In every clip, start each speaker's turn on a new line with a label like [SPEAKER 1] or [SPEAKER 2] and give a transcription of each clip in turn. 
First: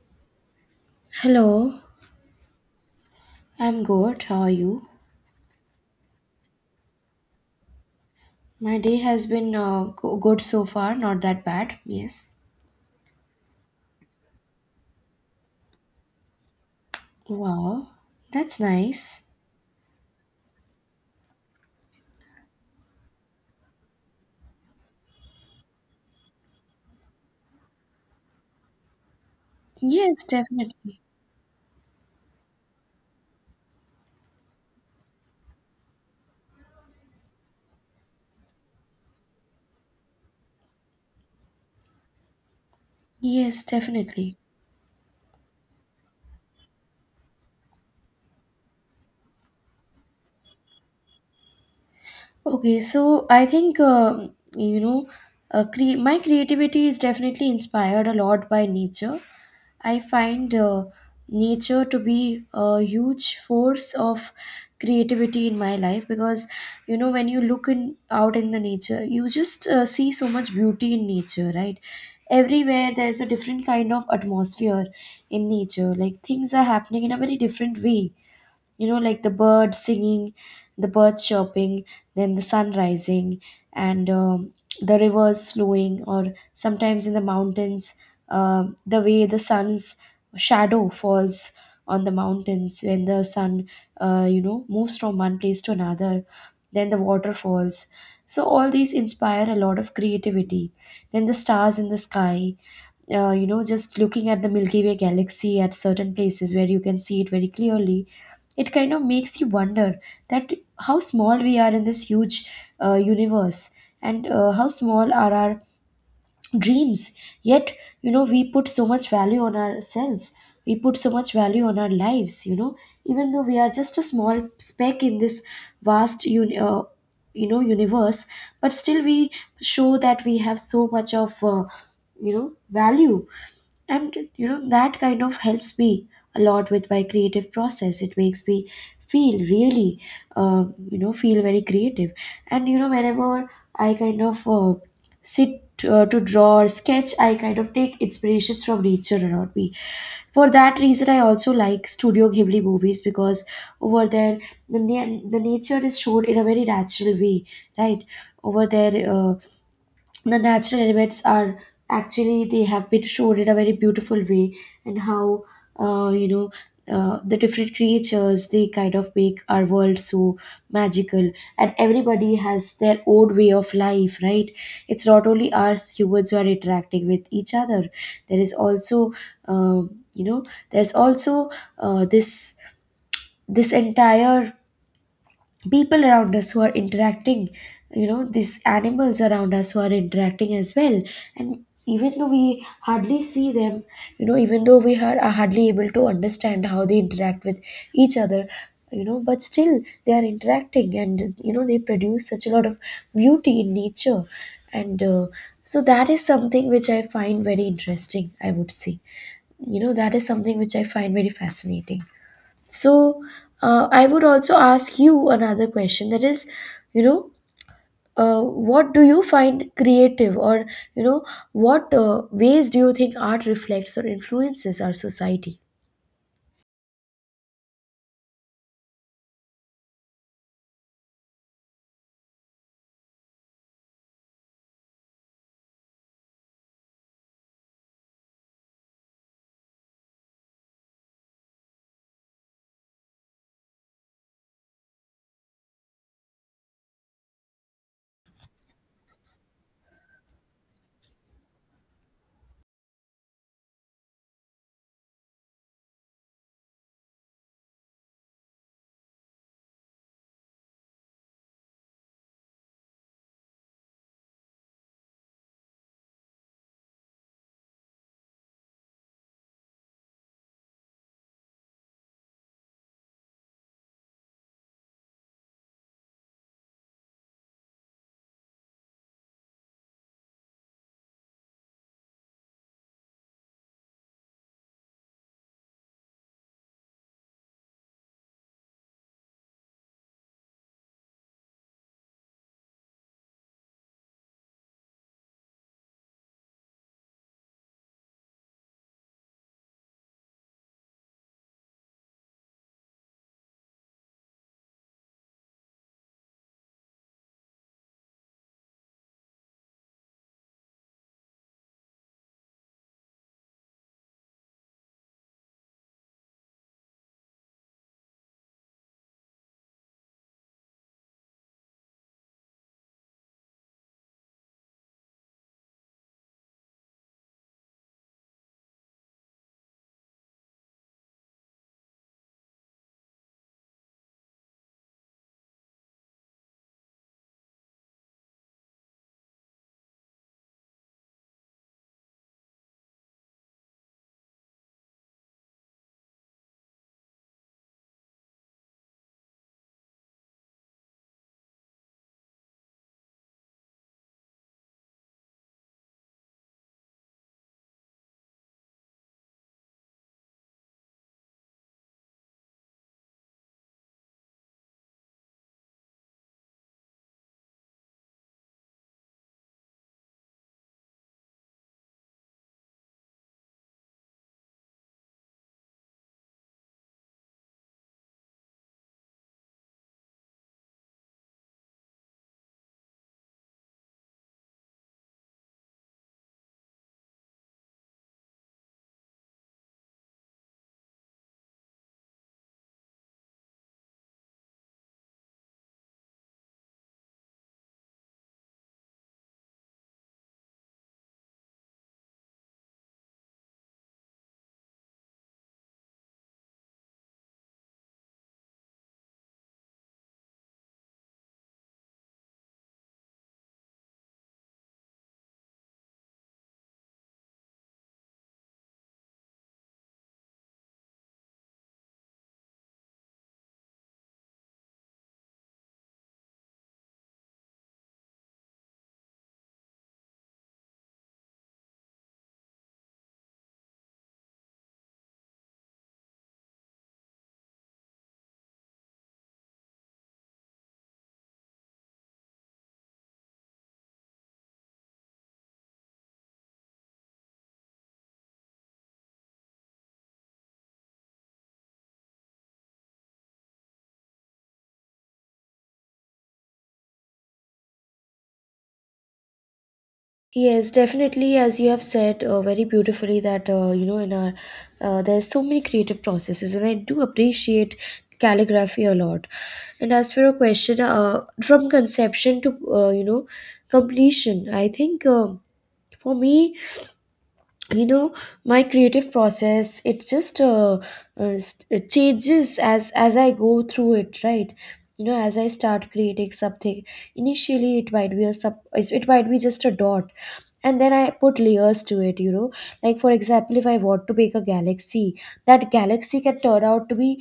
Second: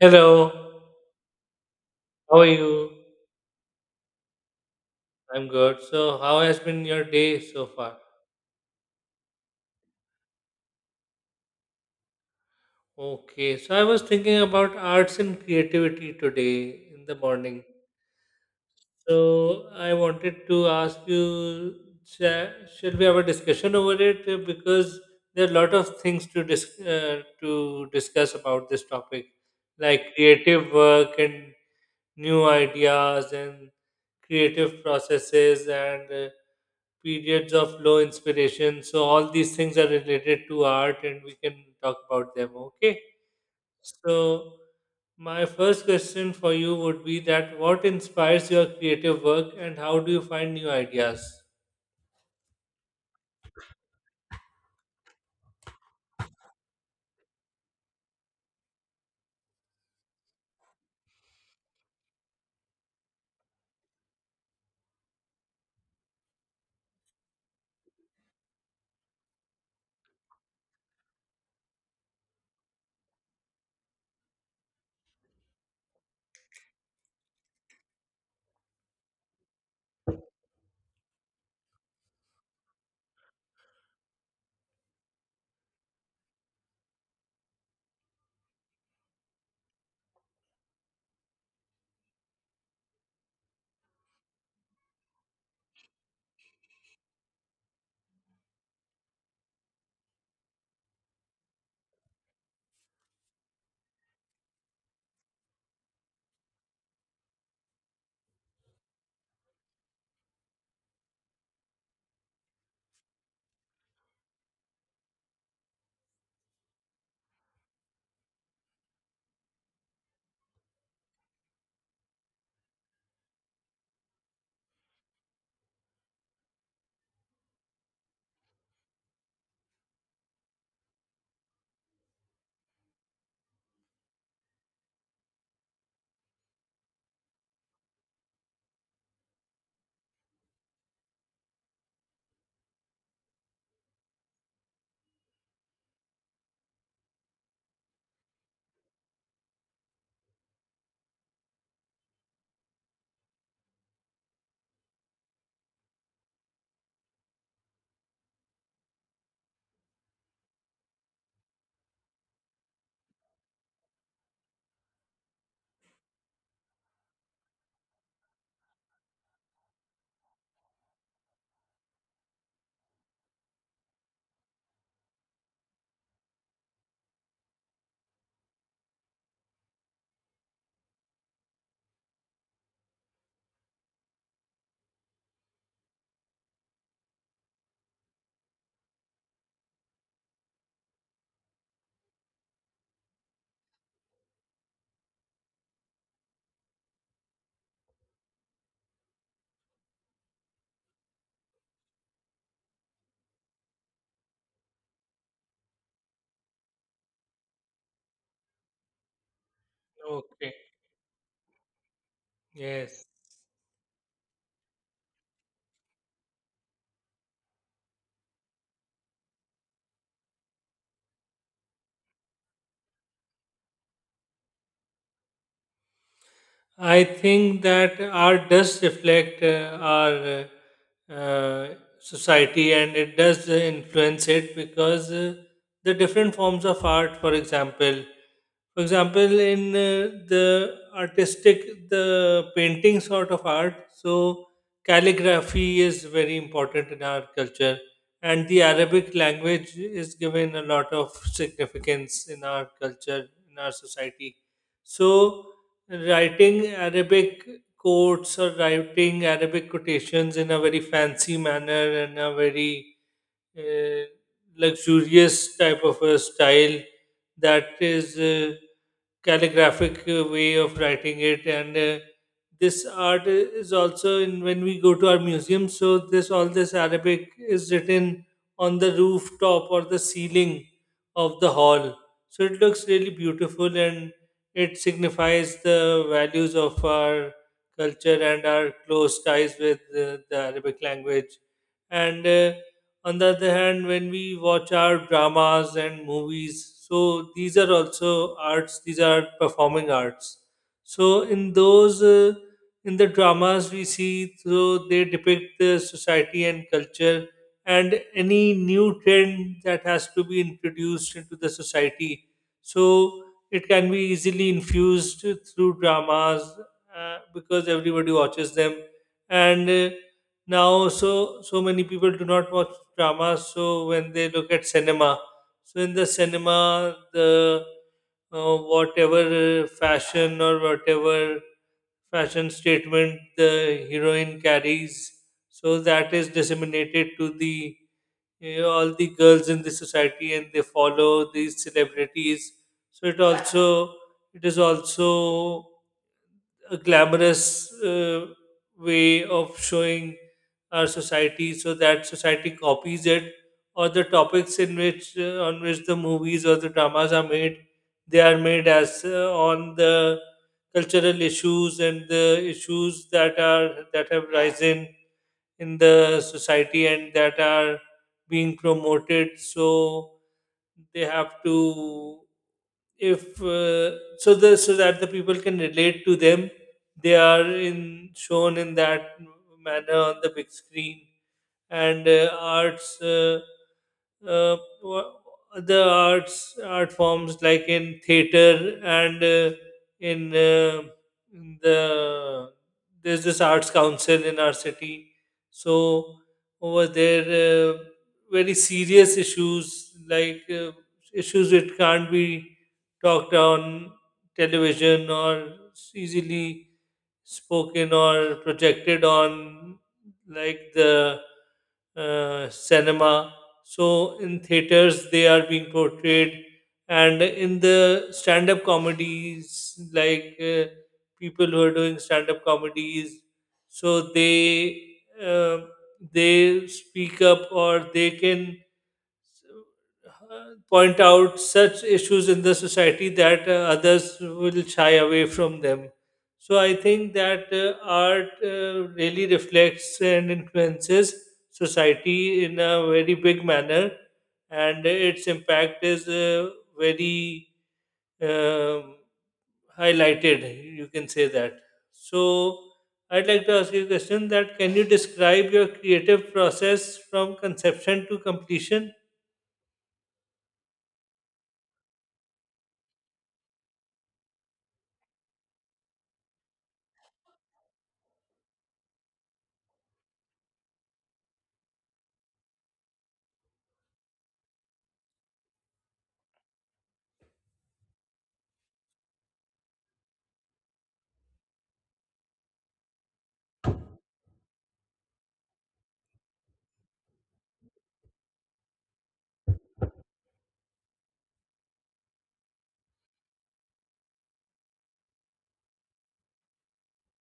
[SPEAKER 1] Hello,
[SPEAKER 2] Hello,
[SPEAKER 1] how are you?
[SPEAKER 2] I'm good. How are you?
[SPEAKER 1] I'm good. So, how has been your day so far?
[SPEAKER 2] My day has been good so far, not that bad. Yes.
[SPEAKER 1] Okay, so I was thinking about arts and creativity today in the morning.
[SPEAKER 2] Wow, that's nice.
[SPEAKER 1] So, I wanted to ask you, sha- shall we have a discussion over it? Because there are a lot of things to discuss about this topic, like
[SPEAKER 2] Yes,
[SPEAKER 1] creative
[SPEAKER 2] definitely.
[SPEAKER 1] work and new ideas and creative processes and periods of low inspiration. So all these things are related to art, and we can talk about them. Okay.
[SPEAKER 2] Yes, definitely.
[SPEAKER 1] So my first question for you would be that what inspires your creative work, and how do you find new ideas?
[SPEAKER 2] Okay, so I think my creativity is definitely inspired a lot by nature. I find nature to be a huge force of creativity in my life because you know, when you look in out in the nature, you just see so much beauty in nature, right? Everywhere there's a different kind of atmosphere in nature, like things are happening in a very different way, you know, like the birds singing, the birds chirping, then the sun rising, and the rivers flowing, or sometimes in the mountains, the way the sun's shadow falls on the mountains when the sun you know, moves from one place to another, then the waterfalls. So all these inspire a lot of creativity, then the stars in the sky. You know, just looking at the Milky Way galaxy at certain places where you can see it very clearly, it kind of makes you wonder that how small we are in this huge universe, and how small are our dreams. Yet, you know, we put so much value on ourselves. We put so much value on our lives, you know, even though we are just a small speck in this vast you know universe, but still we show that we have so much of you know value. And you know, that kind of helps me a lot with my creative process. It makes me feel really you know, feel very creative. And you know, whenever I kind of sit to draw or sketch, I kind of take inspirations from nature around me. For that reason, I also like Studio Ghibli movies because over there the nature is shown in a very natural way, right? Over there, the natural elements are actually, they have been shown in a very beautiful way. And how uh, you know the different creatures, they kind of make our world so magical. And everybody has their own way of life, right? It's not only us humans who are interacting with each other. There is also um, you know there's also uh, this this entire people around us who are interacting, you know, these animals around us who are interacting as well. And even though we hardly see them, you know, even though we are hardly able to understand how they interact with each other, you know, but still they are interacting, and you know, they produce such a lot of beauty in nature. And so that is something which I find very interesting, I would say. You know, that is
[SPEAKER 1] Okay.
[SPEAKER 2] something which I find very fascinating.
[SPEAKER 1] Yes.
[SPEAKER 2] So, I would also ask you another question, that is, you know, what do you find creative, or, you know, what ways do you think art reflects or influences our society?
[SPEAKER 1] I think that art does reflect our uh, society and it does influence it because the different forms of art, for example, in the painting sort of art, so calligraphy is very important in our culture, and the Arabic language is given a lot of significance in our culture, in our society. So, writing Arabic quotes or writing Arabic quotations in a very fancy manner and a very uh, luxurious type of a style that is calligraphic way of writing it, and this art is also in when we go to our museum. So this all this Arabic is written on the rooftop or the ceiling of the hall, so it looks really beautiful and it signifies the values of our culture and our close ties with the Arabic language. And on the other hand, when we watch our dramas and movies, so these are also arts, these are performing arts. So in those in the dramas we see, so they depict the society and culture, and any new trend that has to be introduced into the society, so it can be easily infused through dramas, because everybody watches them. And now so so many people do not watch dramas, so when they look at cinema, so in the cinema, the whatever fashion or whatever fashion statement the heroine carries, so that is disseminated to the all the girls in the society, and they follow these celebrities. So it also, it is also a glamorous way of showing our society so that society copies it. Or the topics in which the movies or the dramas are made, they are made as on the cultural issues and the issues that have risen in the society and that are being promoted, so they have to, if so the so that the people can relate to them, they are in shown in that manner on the big screen. And uh, wha- the arts art forms like in theater and in, uh, in the, there's this arts council in our city. So over there, uh, very serious issues like issues that can't be talked on television or easily spoken or projected on, like the cinema, so in theaters, they are being portrayed, and in the stand-up comedies, like people who are doing stand-up comedies, so they, uh, they speak up or they can point out such issues in the society that others will shy away from them. So I think that art really reflects and influences society in a very big manner, and its impact is very um highlighted. You can say that. So I'd like to ask you a question: that can you describe your creative process from conception to completion?
[SPEAKER 2] Yes, definitely. As you have said very beautifully, that you know, in our there's so many creative processes, and I do appreciate calligraphy a lot. And as for your question, from conception to you know completion, I think. For me, you know, my creative process, it just it changes as I go through it, right? You know, as I start creating something, initially it might be a it might be just a dot. And then I put layers to it, you know, like for example, if I want to make a galaxy, that galaxy can turn out to be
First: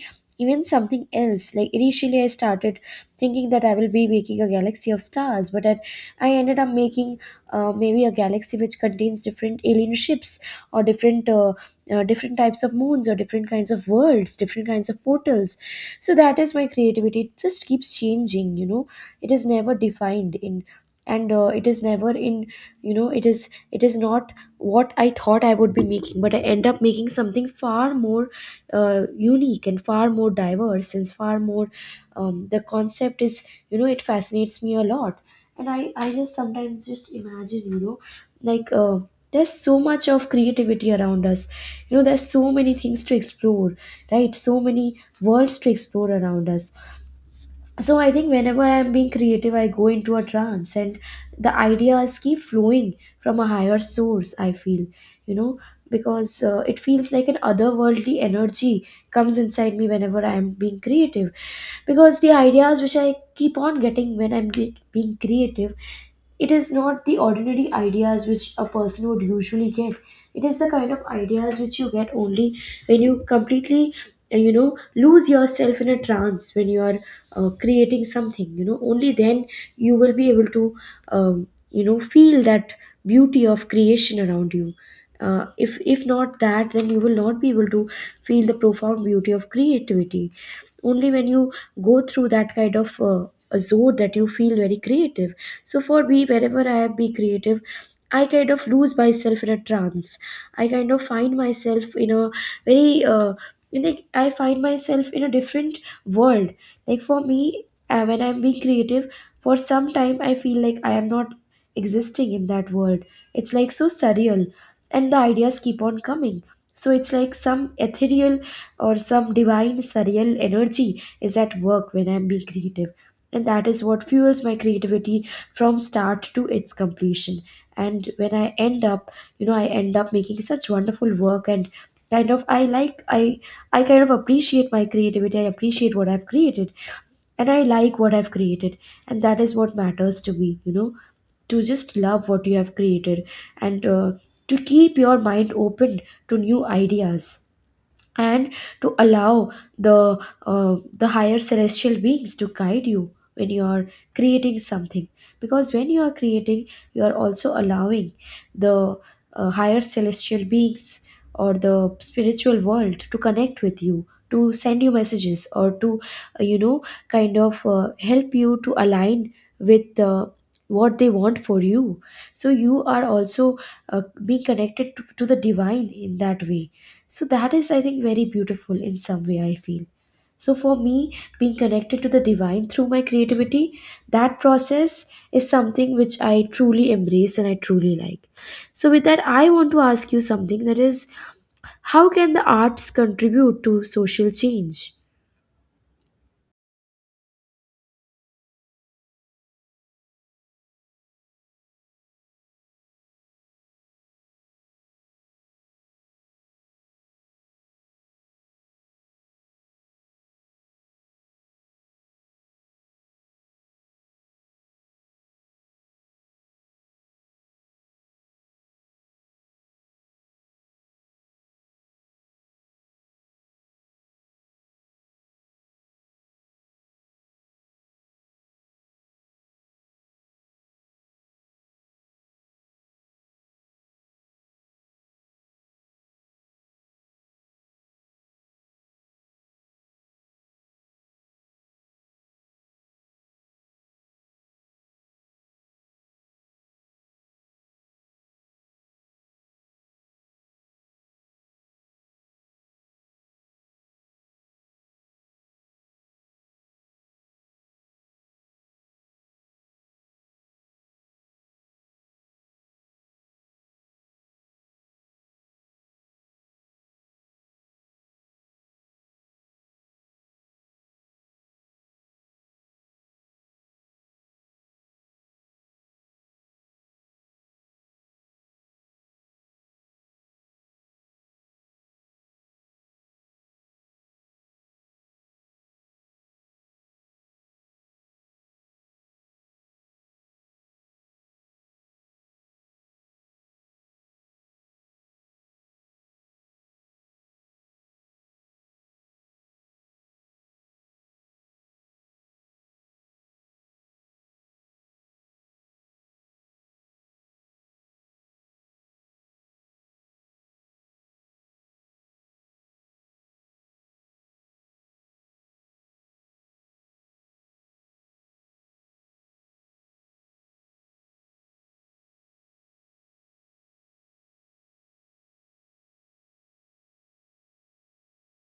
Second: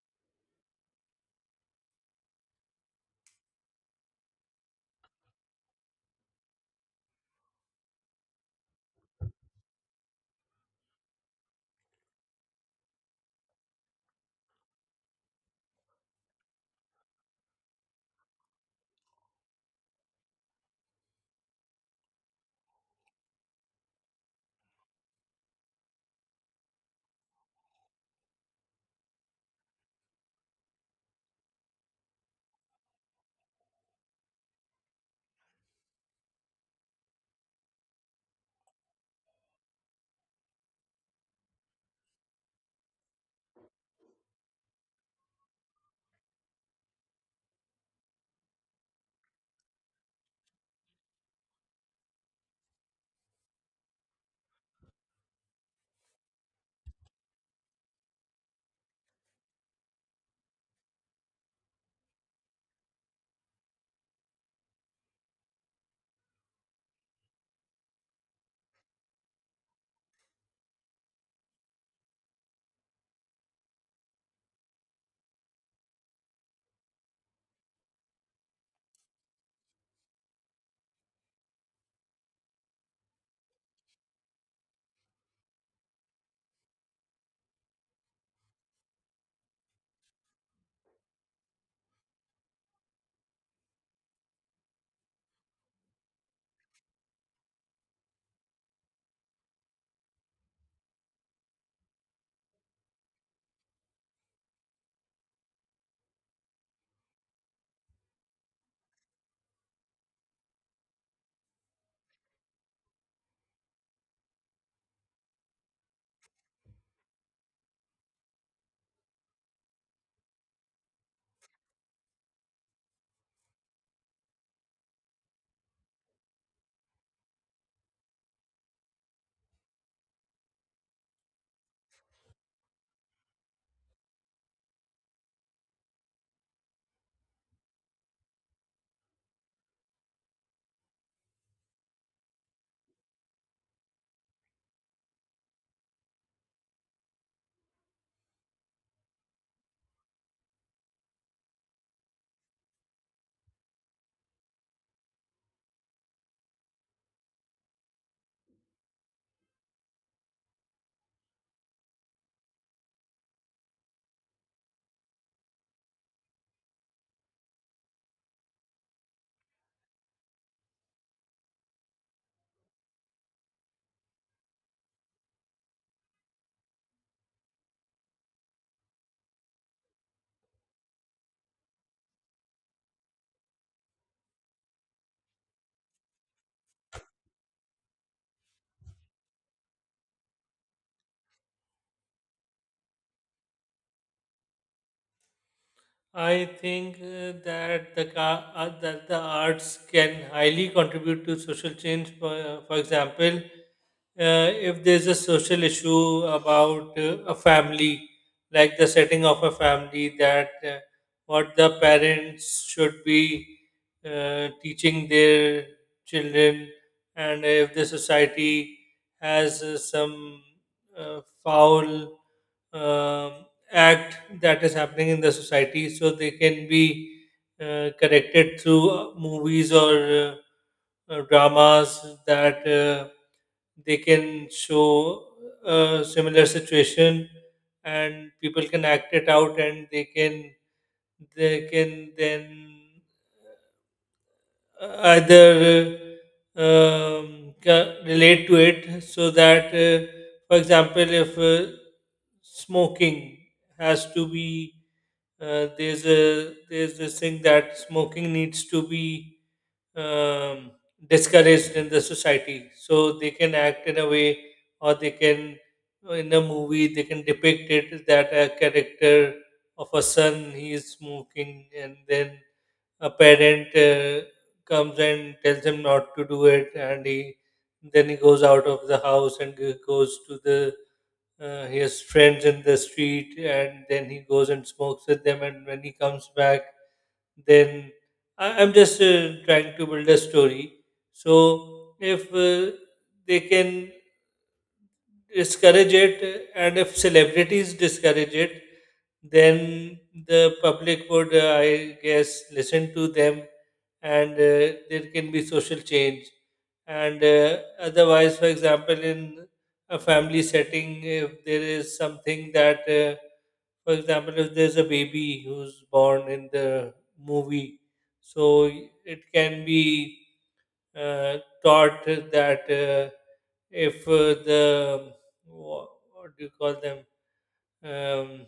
[SPEAKER 2] even something else. Like initially I started thinking that I will be making a galaxy of stars, but I ended up making maybe a galaxy which contains different alien ships, or different different types of moons, or different kinds of worlds, different kinds of portals. So that is my creativity. It just keeps changing, you know. It is never defined in, and it is never in, you know, it is, it is not what I thought I would be making, but I end up making something far more unique, and far more diverse, and far more the concept is, you know, it fascinates me a lot. And I just sometimes just imagine, you know, like there's so much of creativity around us, you know, there's so many things to explore, right? So many worlds to explore around us. So I think whenever I'm being creative, I go into a trance, and the ideas keep flowing from a higher source, I feel, you know, because it feels like an otherworldly energy comes inside me whenever I'm being creative. Because the ideas which I keep on getting when I'm being creative, it is not the ordinary ideas which a person would usually get. It is the kind of ideas which you get only when you completely you know, lose yourself in a trance. When you are creating something, you know, only then you will be able to you know, feel that beauty of creation around you. If not that, then you will not be able to feel the profound beauty of creativity. Only when you go through that kind of a zone that you feel very creative. So for me, whenever I be creative, I kind of lose myself in a trance. I kind of find myself in a very in like I find myself in a different world. Like for me, when I'm being creative, for some time I feel like I am not existing in that world. It's like so surreal, and the ideas keep on coming. So it's like some ethereal or some divine surreal energy is at work when I'm being creative. And that is what fuels my creativity from start to its completion. And when I end up, you know, I end up making such wonderful work, and kind of I like I kind of appreciate my creativity. I appreciate what I've created, and I like what I've created. And that is what matters to me, you know, to just love what you have created. And to keep your mind open to new ideas, and to allow the the higher celestial beings to guide you when you are creating something. Because when you are creating, you are also allowing the higher celestial beings or the spiritual world to connect with you, to send you messages, or to you know, kind of help you to align with what they want for you. So you are also being connected to the divine in that way. So that is, I think, very beautiful in some way, I feel. So for me, being connected to the divine through my creativity, that process is something which I truly embrace and I truly like. So, with that, I want to ask you something, that is, how can the arts contribute to social change?
[SPEAKER 1] I think that that the arts can highly contribute to social change. For example, if there's a social issue about a family, like the setting of a family, that what the parents should be teaching their children, and if the society has some foul um, act that is happening in the society, so they can be corrected through movies or dramas, that they can show a similar situation and people can act it out, and they can, they can then uh, either relate to it. So that for example, if smoking has to be, there's this thing that smoking needs to be um, discouraged in the society, so they can act in a way, or they can, in a movie, they can depict it that a character of a son, he is smoking, and then a parent comes and tells him not to do it, and he, then he goes out of the house, and goes to the he has friends in the street, and then he goes and smokes with them, and when he comes back, then, I'm just trying to build a story. So if they can discourage it, and if celebrities discourage it, then the public would, I guess, listen to them, and there can be social change. And otherwise, for example, in a family setting, if there is something that, for example, if there's a baby who's born in the movie, so it can be uh, taught that if the wha- what do you call them, um,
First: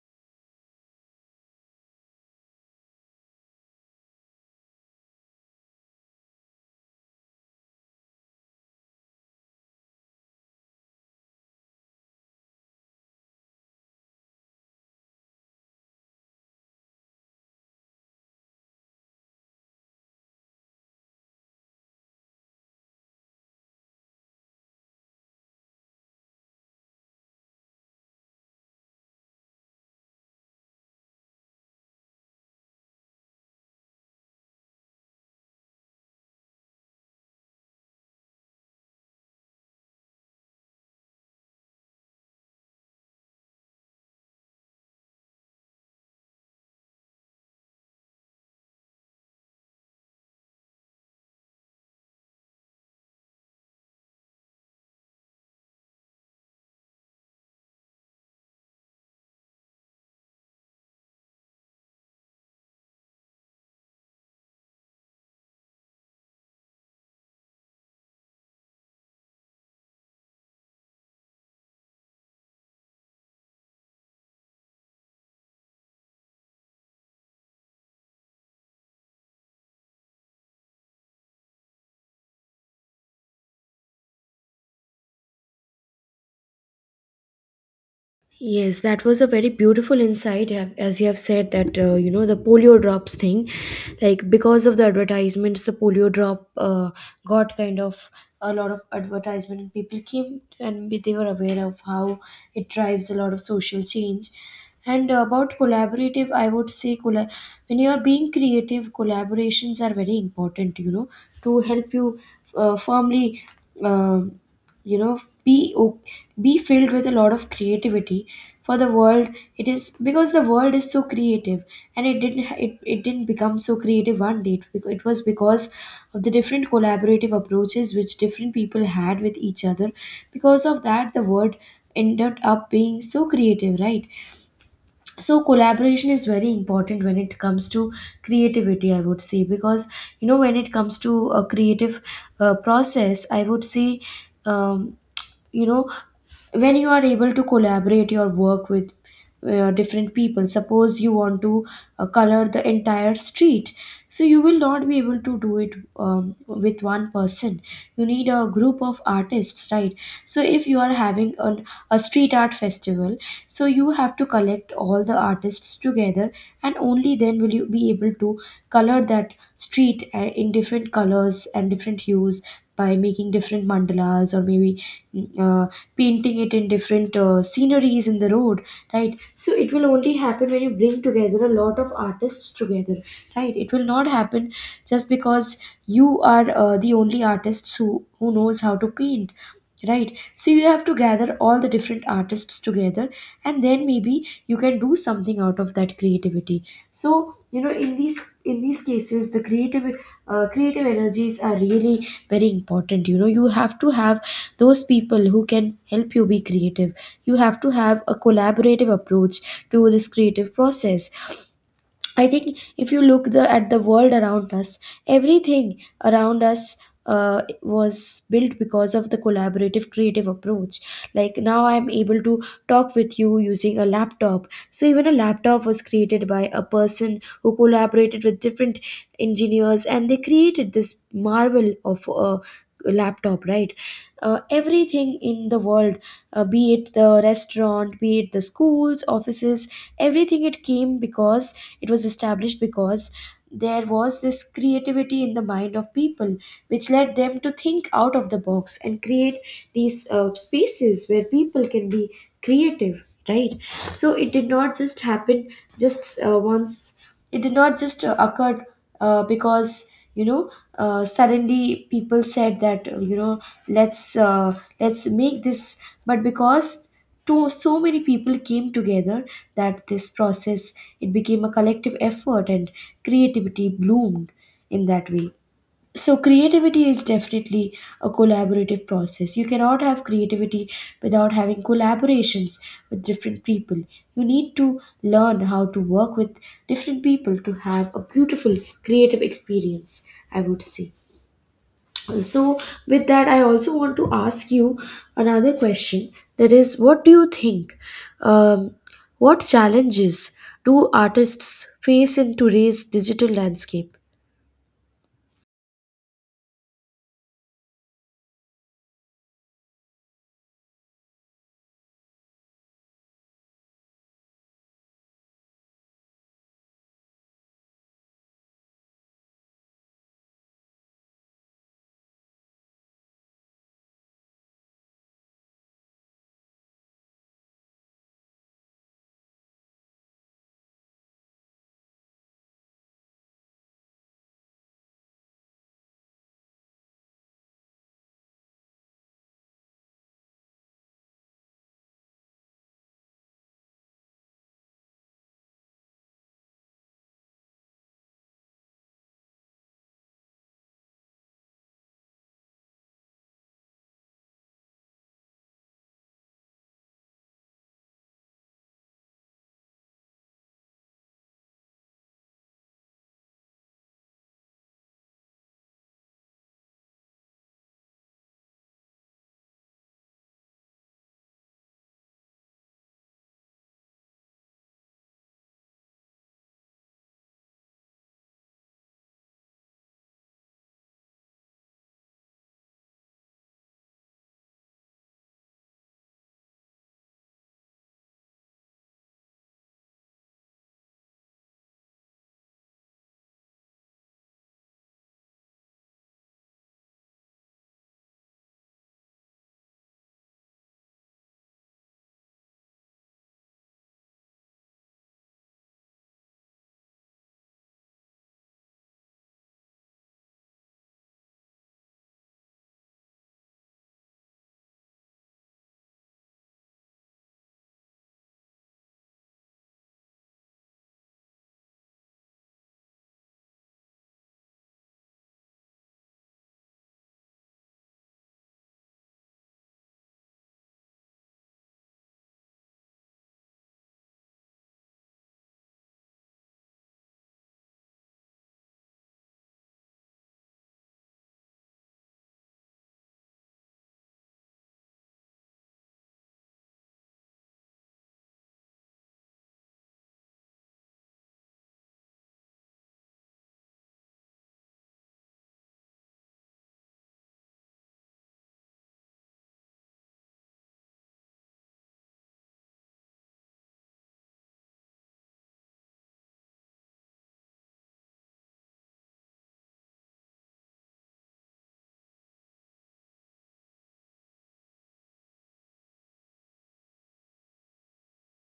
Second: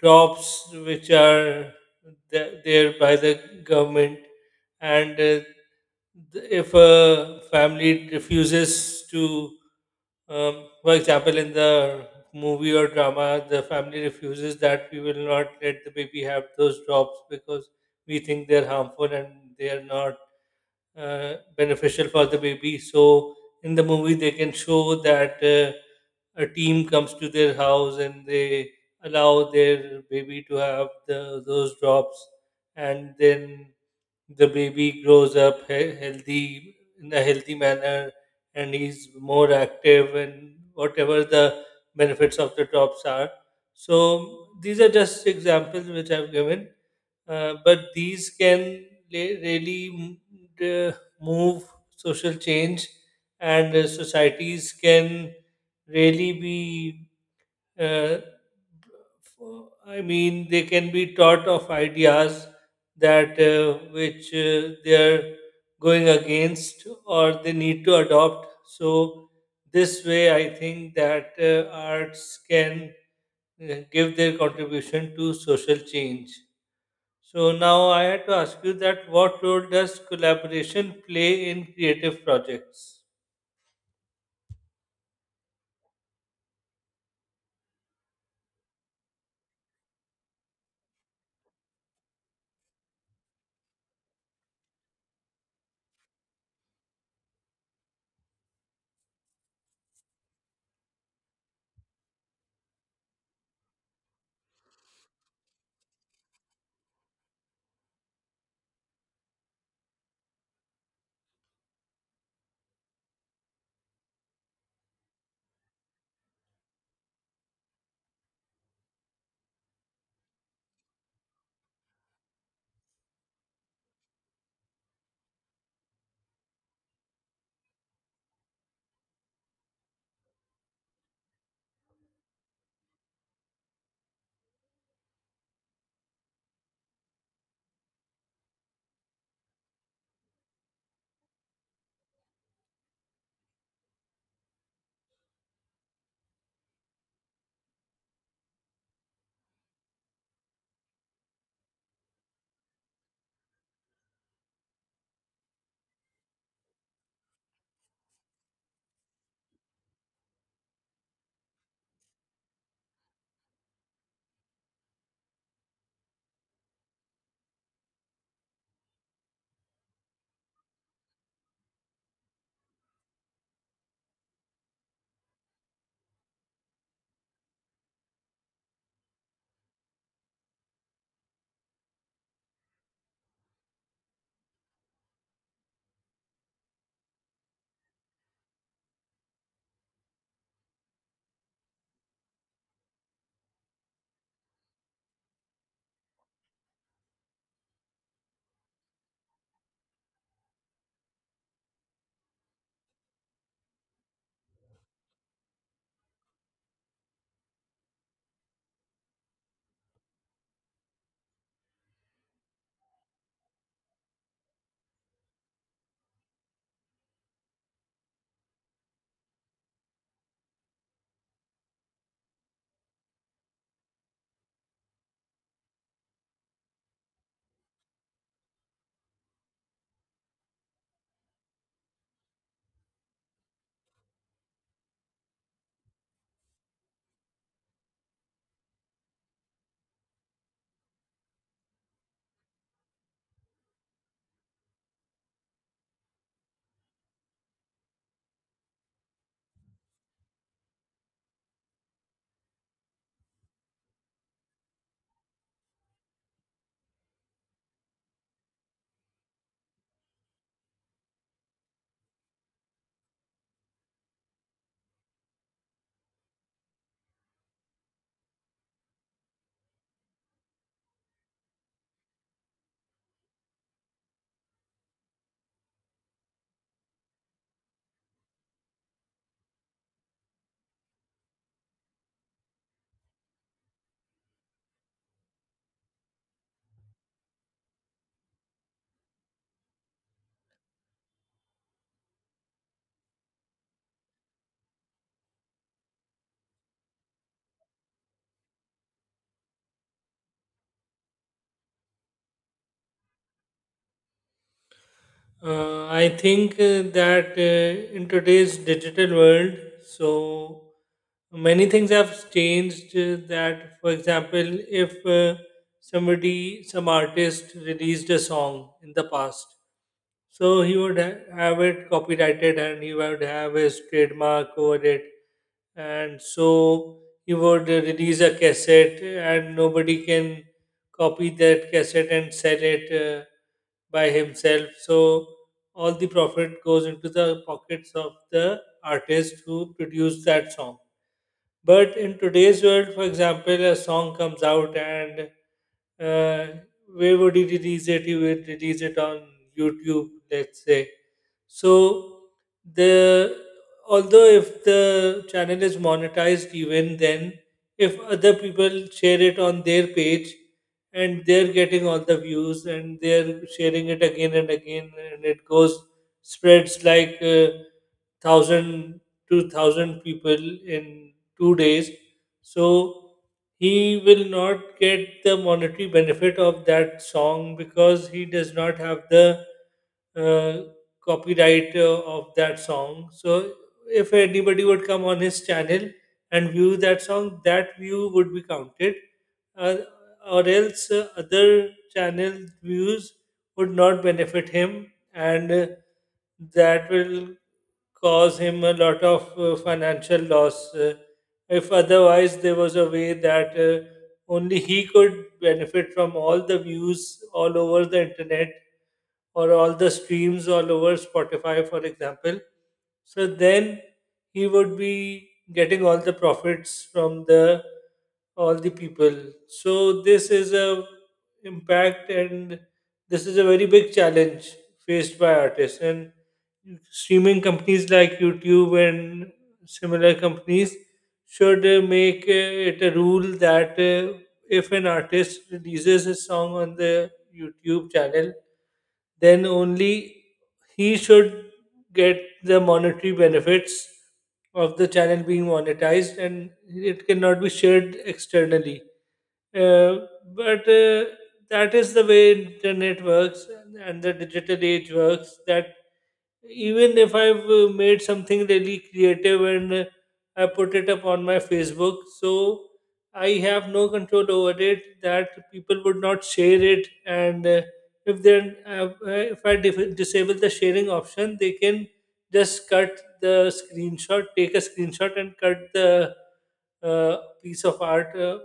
[SPEAKER 1] jobs which are there by the government, and if a family refuses to, for example, in the movie or drama, the family refuses that we will not let the baby have those drops because we think they're harmful and they are not beneficial for the baby. So in the movie, they can show that. A team comes to their house and they allow their baby to have those drops, and then the baby grows up healthy, in a healthy manner, and he's more active, and whatever the benefits of the drops are. So these are just examples which I've given, but these can really d- move social change, and societies can really be. Uh, f- I mean, they can be taught of ideas that which they are going against or they need to adopt. So this way, I think that arts can give their contribution to social change. So now I had to ask you that what role does collaboration play in creative projects?
[SPEAKER 2] Yes, that was a very beautiful insight, as you have said that, you know, the polio drops thing, like because of the advertisements, the polio drop got kind of a lot of advertisement, and people came and they were aware of how it drives a lot of social change. And about collaborative, I would say when you are being creative, collaborations are very important. You know, to help you firmly. um you know, be filled with a lot of creativity for the world. It is because the world is so creative, and it didn't ha- it didn't become so creative one day. It was because of the different collaborative approaches which different people had with each other. Because of that, the world ended up being so creative, right? So collaboration is very important when it comes to creativity, I would say, because you know, when it comes to a creative process, I would say um, you know, when you are able to collaborate your work with different people, suppose you want to color the entire street, so you will not be able to do it with one person. You need a group of artists, right? So if you are having a street art festival, so you have to collect all the artists together, and only then will you be able to color that street in different colors and different hues, by making different mandalas, or maybe mm, uh, painting it in different sceneries in the road, right? So it will only happen when you bring together a lot of artists together, right? It will not happen just because you are the only artists who knows how to paint. Right. So you have to gather all the different artists together, and then maybe you can do something out of that creativity. So, you know, in these cases the creative creative energies are really very important. You know, you have to have those people who can help you be creative. You have to have a collaborative approach to this creative process. I think if you look the at the world around us, everything around us was built because of the collaborative creative approach. Like now I'm able to talk with you using a laptop. So even a laptop was created by a person who collaborated with different engineers, and they created this marvel of a laptop, right? Everything in the world, be it the restaurant, be it the schools, offices, everything, it came because it was established because there was this creativity in the mind of people, which led them to think out of the box and create these spaces where people can be creative, right? So it did not just happen just once, it did not just occur because, you know, suddenly people said that, let's make this, but because to so many people came together that this process, it became a collective effort and creativity bloomed in that way. So creativity is definitely a collaborative process. You cannot have creativity without having collaborations with different people. You need to learn how to work with different people to have a beautiful creative experience, I would say. So with that, I also want to ask you another question, that is, what do you think, um, what challenges do artists face in today's digital landscape?
[SPEAKER 1] I think that in today's digital world, so many things have changed. That, for example, if somebody, some artist released a song in the past, so he would have it copyrighted, and he would have his trademark over it. And so he would release a cassette, and nobody can copy that cassette and sell it by himself. So all the profit goes into the pockets of the artist who produced that song. But in today's world, for example, a song comes out, and uh, where would you release it? You would release it on YouTube, let's say. So the, although if the channel is monetized, even then, if other people share it on their page and they're getting all the views and they're sharing it again and again, and it goes spreads like thousand, 2,000 people in 2 days. So he will not get the monetary benefit of that song because he does not have the uh, copyright of that song. So if anybody would come on his channel and view that song, that view would be counted, uh, or else other channel views would not benefit him, and that will cause him a lot of financial loss. If otherwise there was a way that only he could benefit from all the views all over the internet, or all the streams all over Spotify, for example, so then he would be getting all the profits from the all the people. So this is a, impact, and this is a very big challenge faced by artists, and streaming companies like YouTube and similar companies should make it a rule that if an artist releases a song on the YouTube channel, then only he should get the monetary benefits of the channel being monetized, and it cannot be shared externally. Uh, but That is the way internet works and the digital age works, that even if I've made something really creative, and I put it up on my Facebook, so I have no control over it, that people would not share it. And if then if I disable the sharing option, they can just take a screenshot and cut the uh, piece of art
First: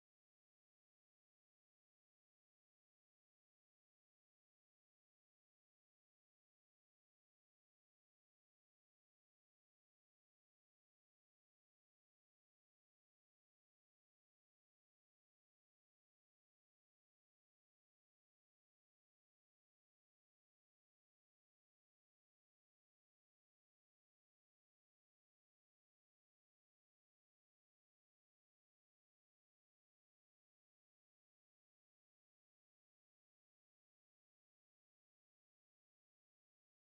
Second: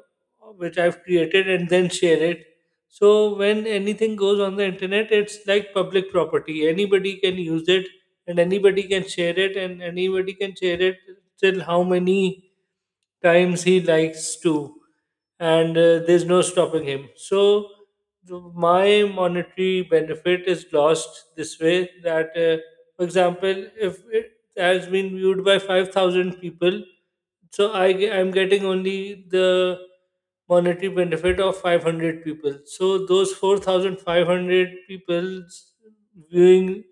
[SPEAKER 1] which I've created, and then share it. So when anything goes on the internet, it's like public property. Anybody can use it, and anybody can share it, and anybody can share it till how many times he likes to, and there's no stopping him. So, my monetary benefit is lost this way that, for example, if it has been viewed by 5,000 people, so I'm getting only the monetary benefit of 500 people. So, those 4,500 people's viewing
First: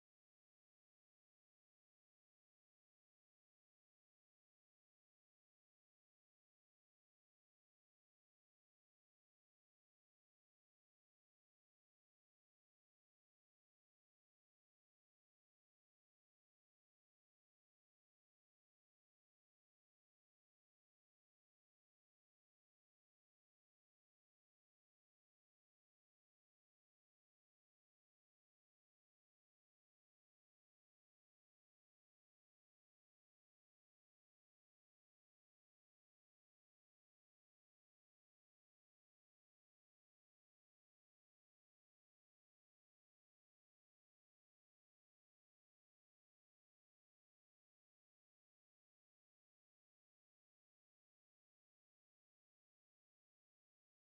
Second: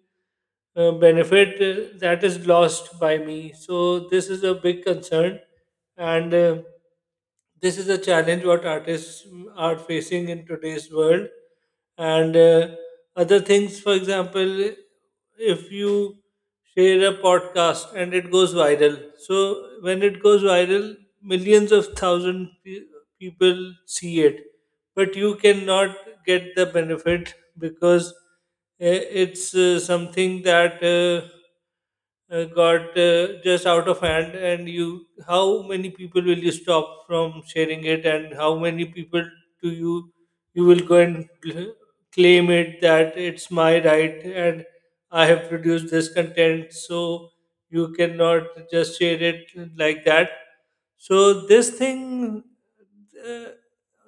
[SPEAKER 1] benefit that is lost by me. So this is a big concern and this is a challenge what artists are facing in today's world and other things, for example, if you share a podcast and it goes viral. So when it goes viral, millions of thousand people see it, but you cannot get the benefit because it's something that got just out of hand. And you, how many people will you stop from sharing it? And how many people do you you will go and claim it that it's my right and I have produced this content, so you cannot just share it like that. So this thing, uh,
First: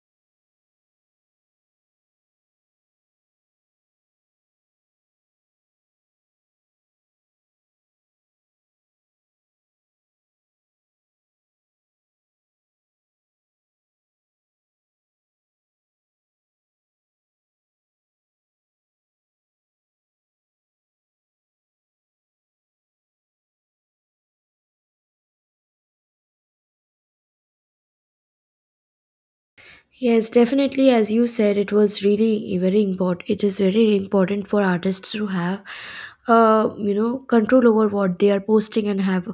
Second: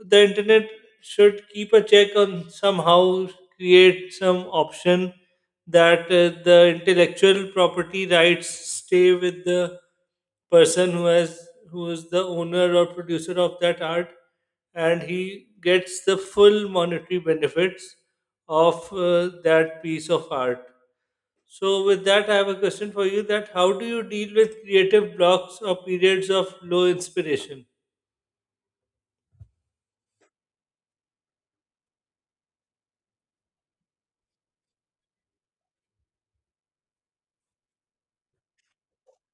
[SPEAKER 1] the internet should keep a check on, somehow create some option that the intellectual property rights stay with the person who has who is the owner or producer of that art, and he gets the full monetary benefits of that piece of art. So with that, I have a question for you: that how do you deal with creative blocks or periods of low inspiration?
[SPEAKER 2] Yes, definitely. As you said, it was really very important. It is very important for artists to have, you know, control over what they are posting and have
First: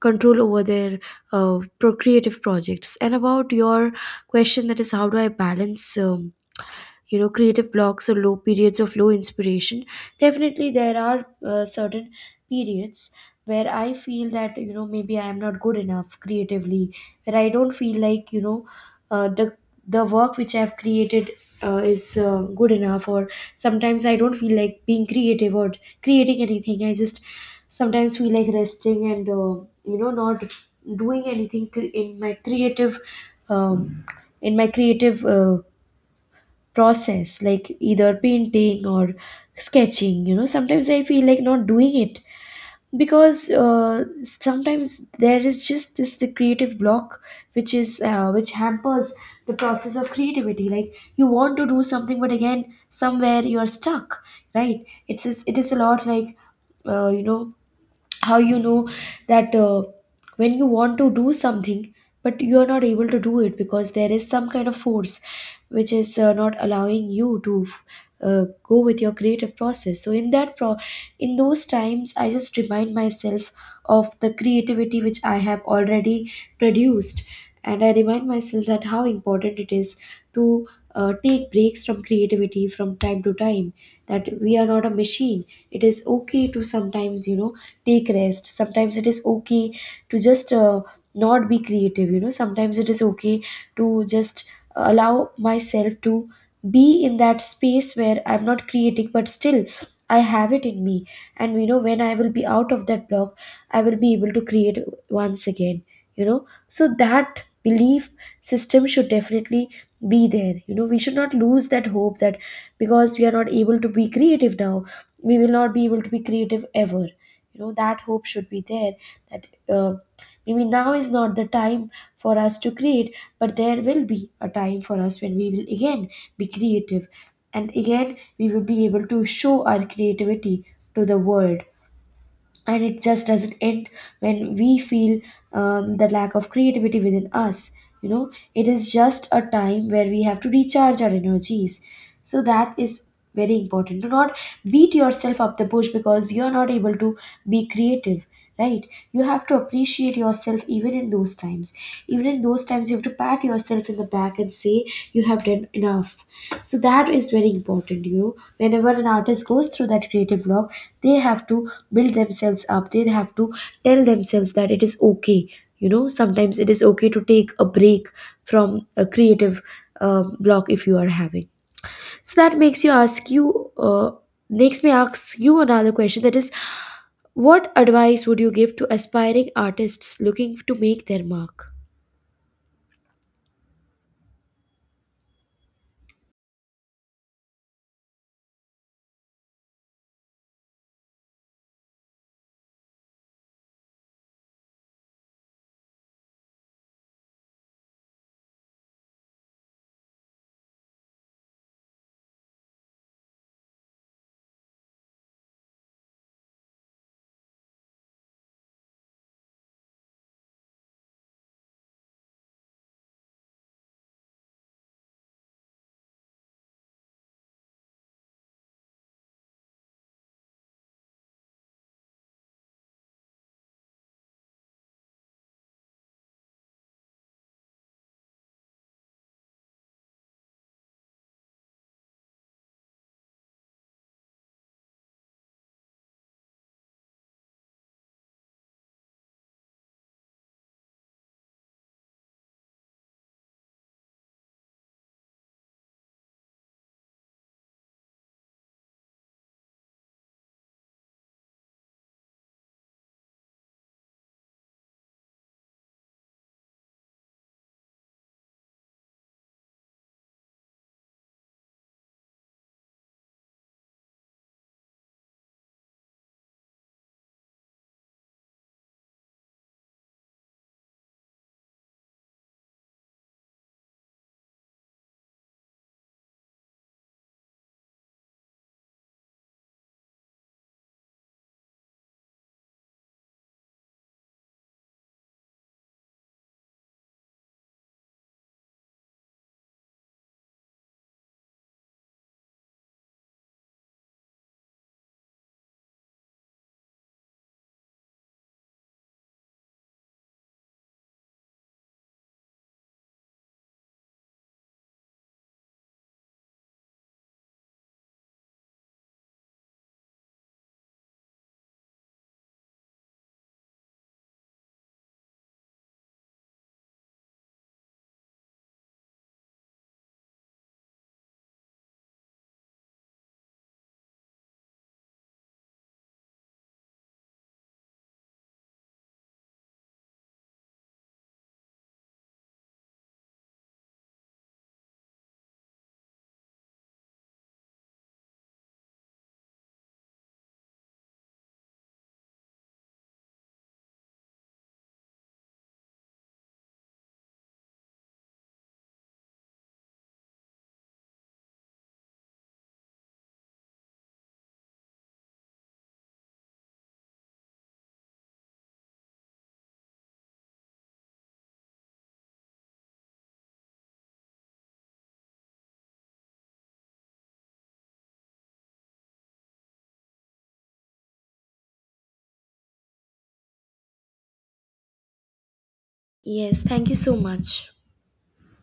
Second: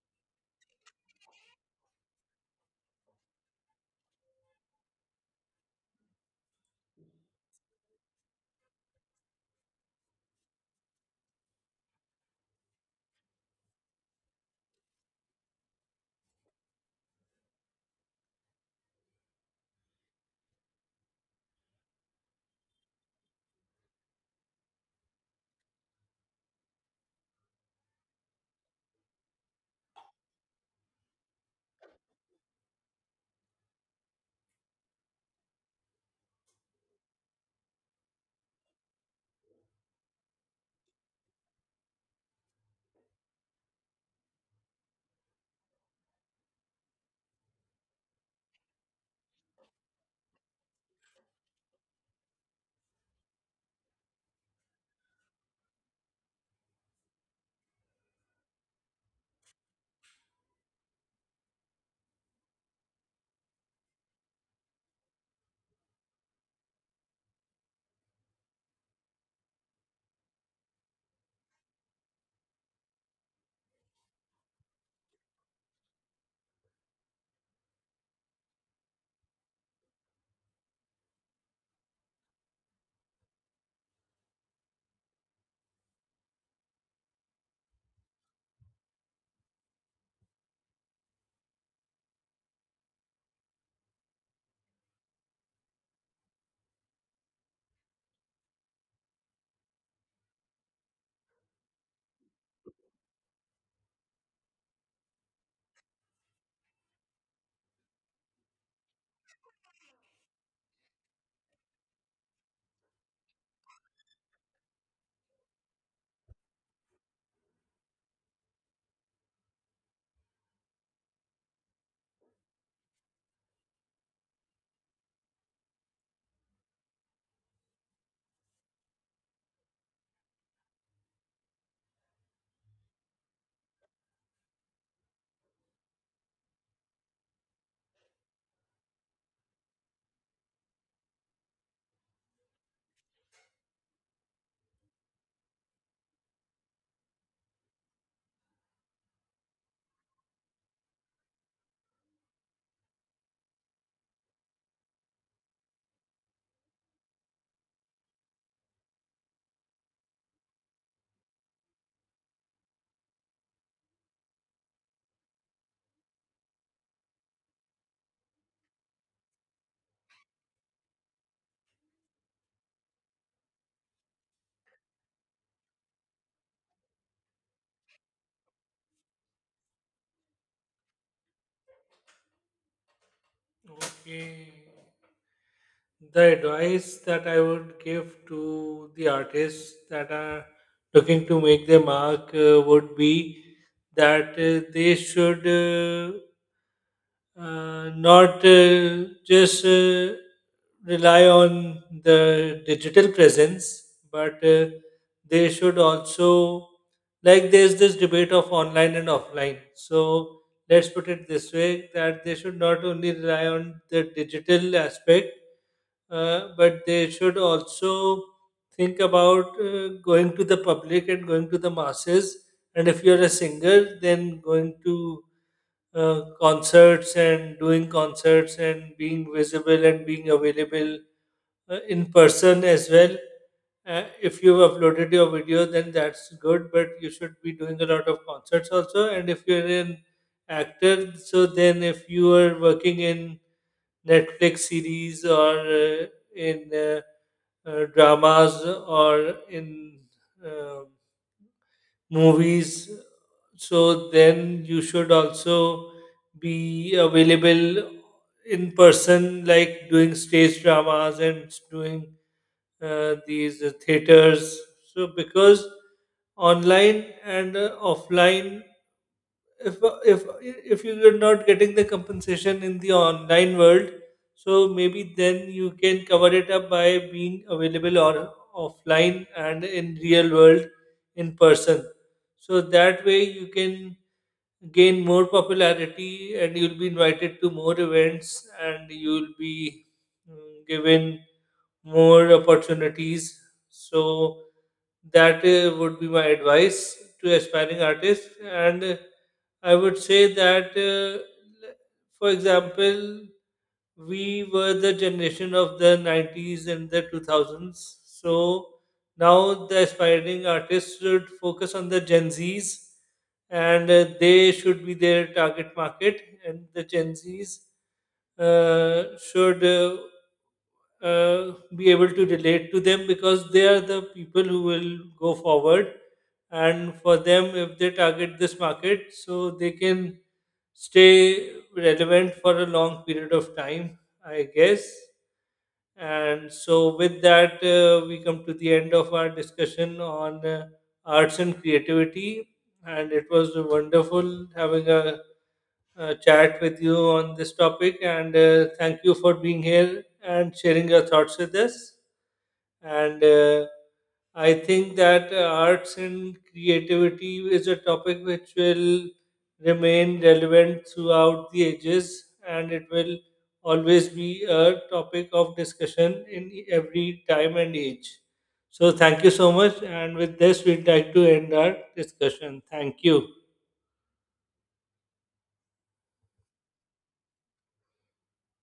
[SPEAKER 2] control over their procreative projects. And about your question, that is, how do I balance? You know, creative blocks or low periods of low inspiration, definitely there are certain periods where I feel that, you know, maybe I am not good enough creatively, where I don't feel like, you know, uh, the the work which I have created is good enough, or sometimes I don't feel like being creative or creating anything. I just sometimes feel like resting and, you know, not doing anything in my creative um, in my creative process, like either painting or sketching. You know, sometimes I feel like not doing it because sometimes there is just this the creative block which is which hampers the process of creativity. Like you want to do something, but again somewhere you are stuck, right? It's just, it is a lot like, you know, how, you know, that when you want to do something but you are not able to do it because there is some kind of force which is not allowing you to go with your creative process. So in that pro in those times, I just remind myself of the creativity which I have already produced, and I remind myself that how important it is to take breaks from creativity from time to time, that we are not a machine. It is okay to sometimes, you know, take rest. Sometimes it is okay to just not be creative. You know, sometimes it is okay to just allow myself to be in that space where I'm not creating, but still I have it in me. And you know, when I will be out of that block, I will be able to create once again. You know, so that belief system should definitely be there. You know, we should not lose that hope that because we are not able to be creative now, we will not be able to be creative ever. You know, that hope should be there that uh, maybe now is not the time for us to create, but there will be a time for us when we will again be creative, and again we will be able to show our creativity to the world. And it just doesn't end when we feel the lack of creativity within us. You know, it is just a time where we have to recharge our energies. So that is very important. Do not beat yourself up the bush because you're not able to be creative, right? You have to appreciate yourself even in those times. Even in those times, you have to pat yourself in the back and say you have done enough. So that is very important. You know, whenever an artist goes through that creative block, they have to build themselves up. They have to tell themselves that it is okay. You know, sometimes it is okay to take a break from a creative block if you are having. So that makes you ask you makes me ask you another question, that is, what advice would you give to aspiring artists looking to make their mark?
[SPEAKER 1] Okay, the advice that I would give to the artists that are looking to make their mark would be that they should not just rely on the digital presence, but they should also, like, there's this debate of online and offline. So let's put it this way, that they should not only rely on the digital aspect, but they should also think about going to the public and going to the masses. And if you're a singer, then going to concerts and doing concerts and being visible and being available in person as well. If you've uploaded your video, then that's good, but you should be doing a lot of concerts also. And if you're an actor, so then if you are working in Netflix series or in dramas or in uh, movies. So then you should also be available in person, like doing stage dramas and doing these theaters. So because online and offline, if if you're not getting the compensation in the online world, so maybe then you can cover it up by being available or offline and in real world, in person. So that way you can gain more popularity and you'll be invited to more events and you'll be given more opportunities. So that would be my advice to aspiring artists. And I would say that, for example, we were the generation of the 90s and the 2000s. So now the aspiring artists should focus on the Gen Zs, and they should be their target market, and the Gen Zs should be able to relate to them because they are the people who will go forward. And for them, if they target this market, so they can stay relevant for a long period of time, I guess. And so, with that, we come to the end of our discussion on arts and creativity. And it was wonderful having a, chat with you on this topic. And thank you for being here and sharing your thoughts with us, and I think that arts and creativity is a topic which will remain relevant throughout the ages, and it will always be a topic of discussion in e, every time and age. So, thank you so much. And with this, we'd like to end our discussion. Thank you.
[SPEAKER 2] Yes, thank you so much.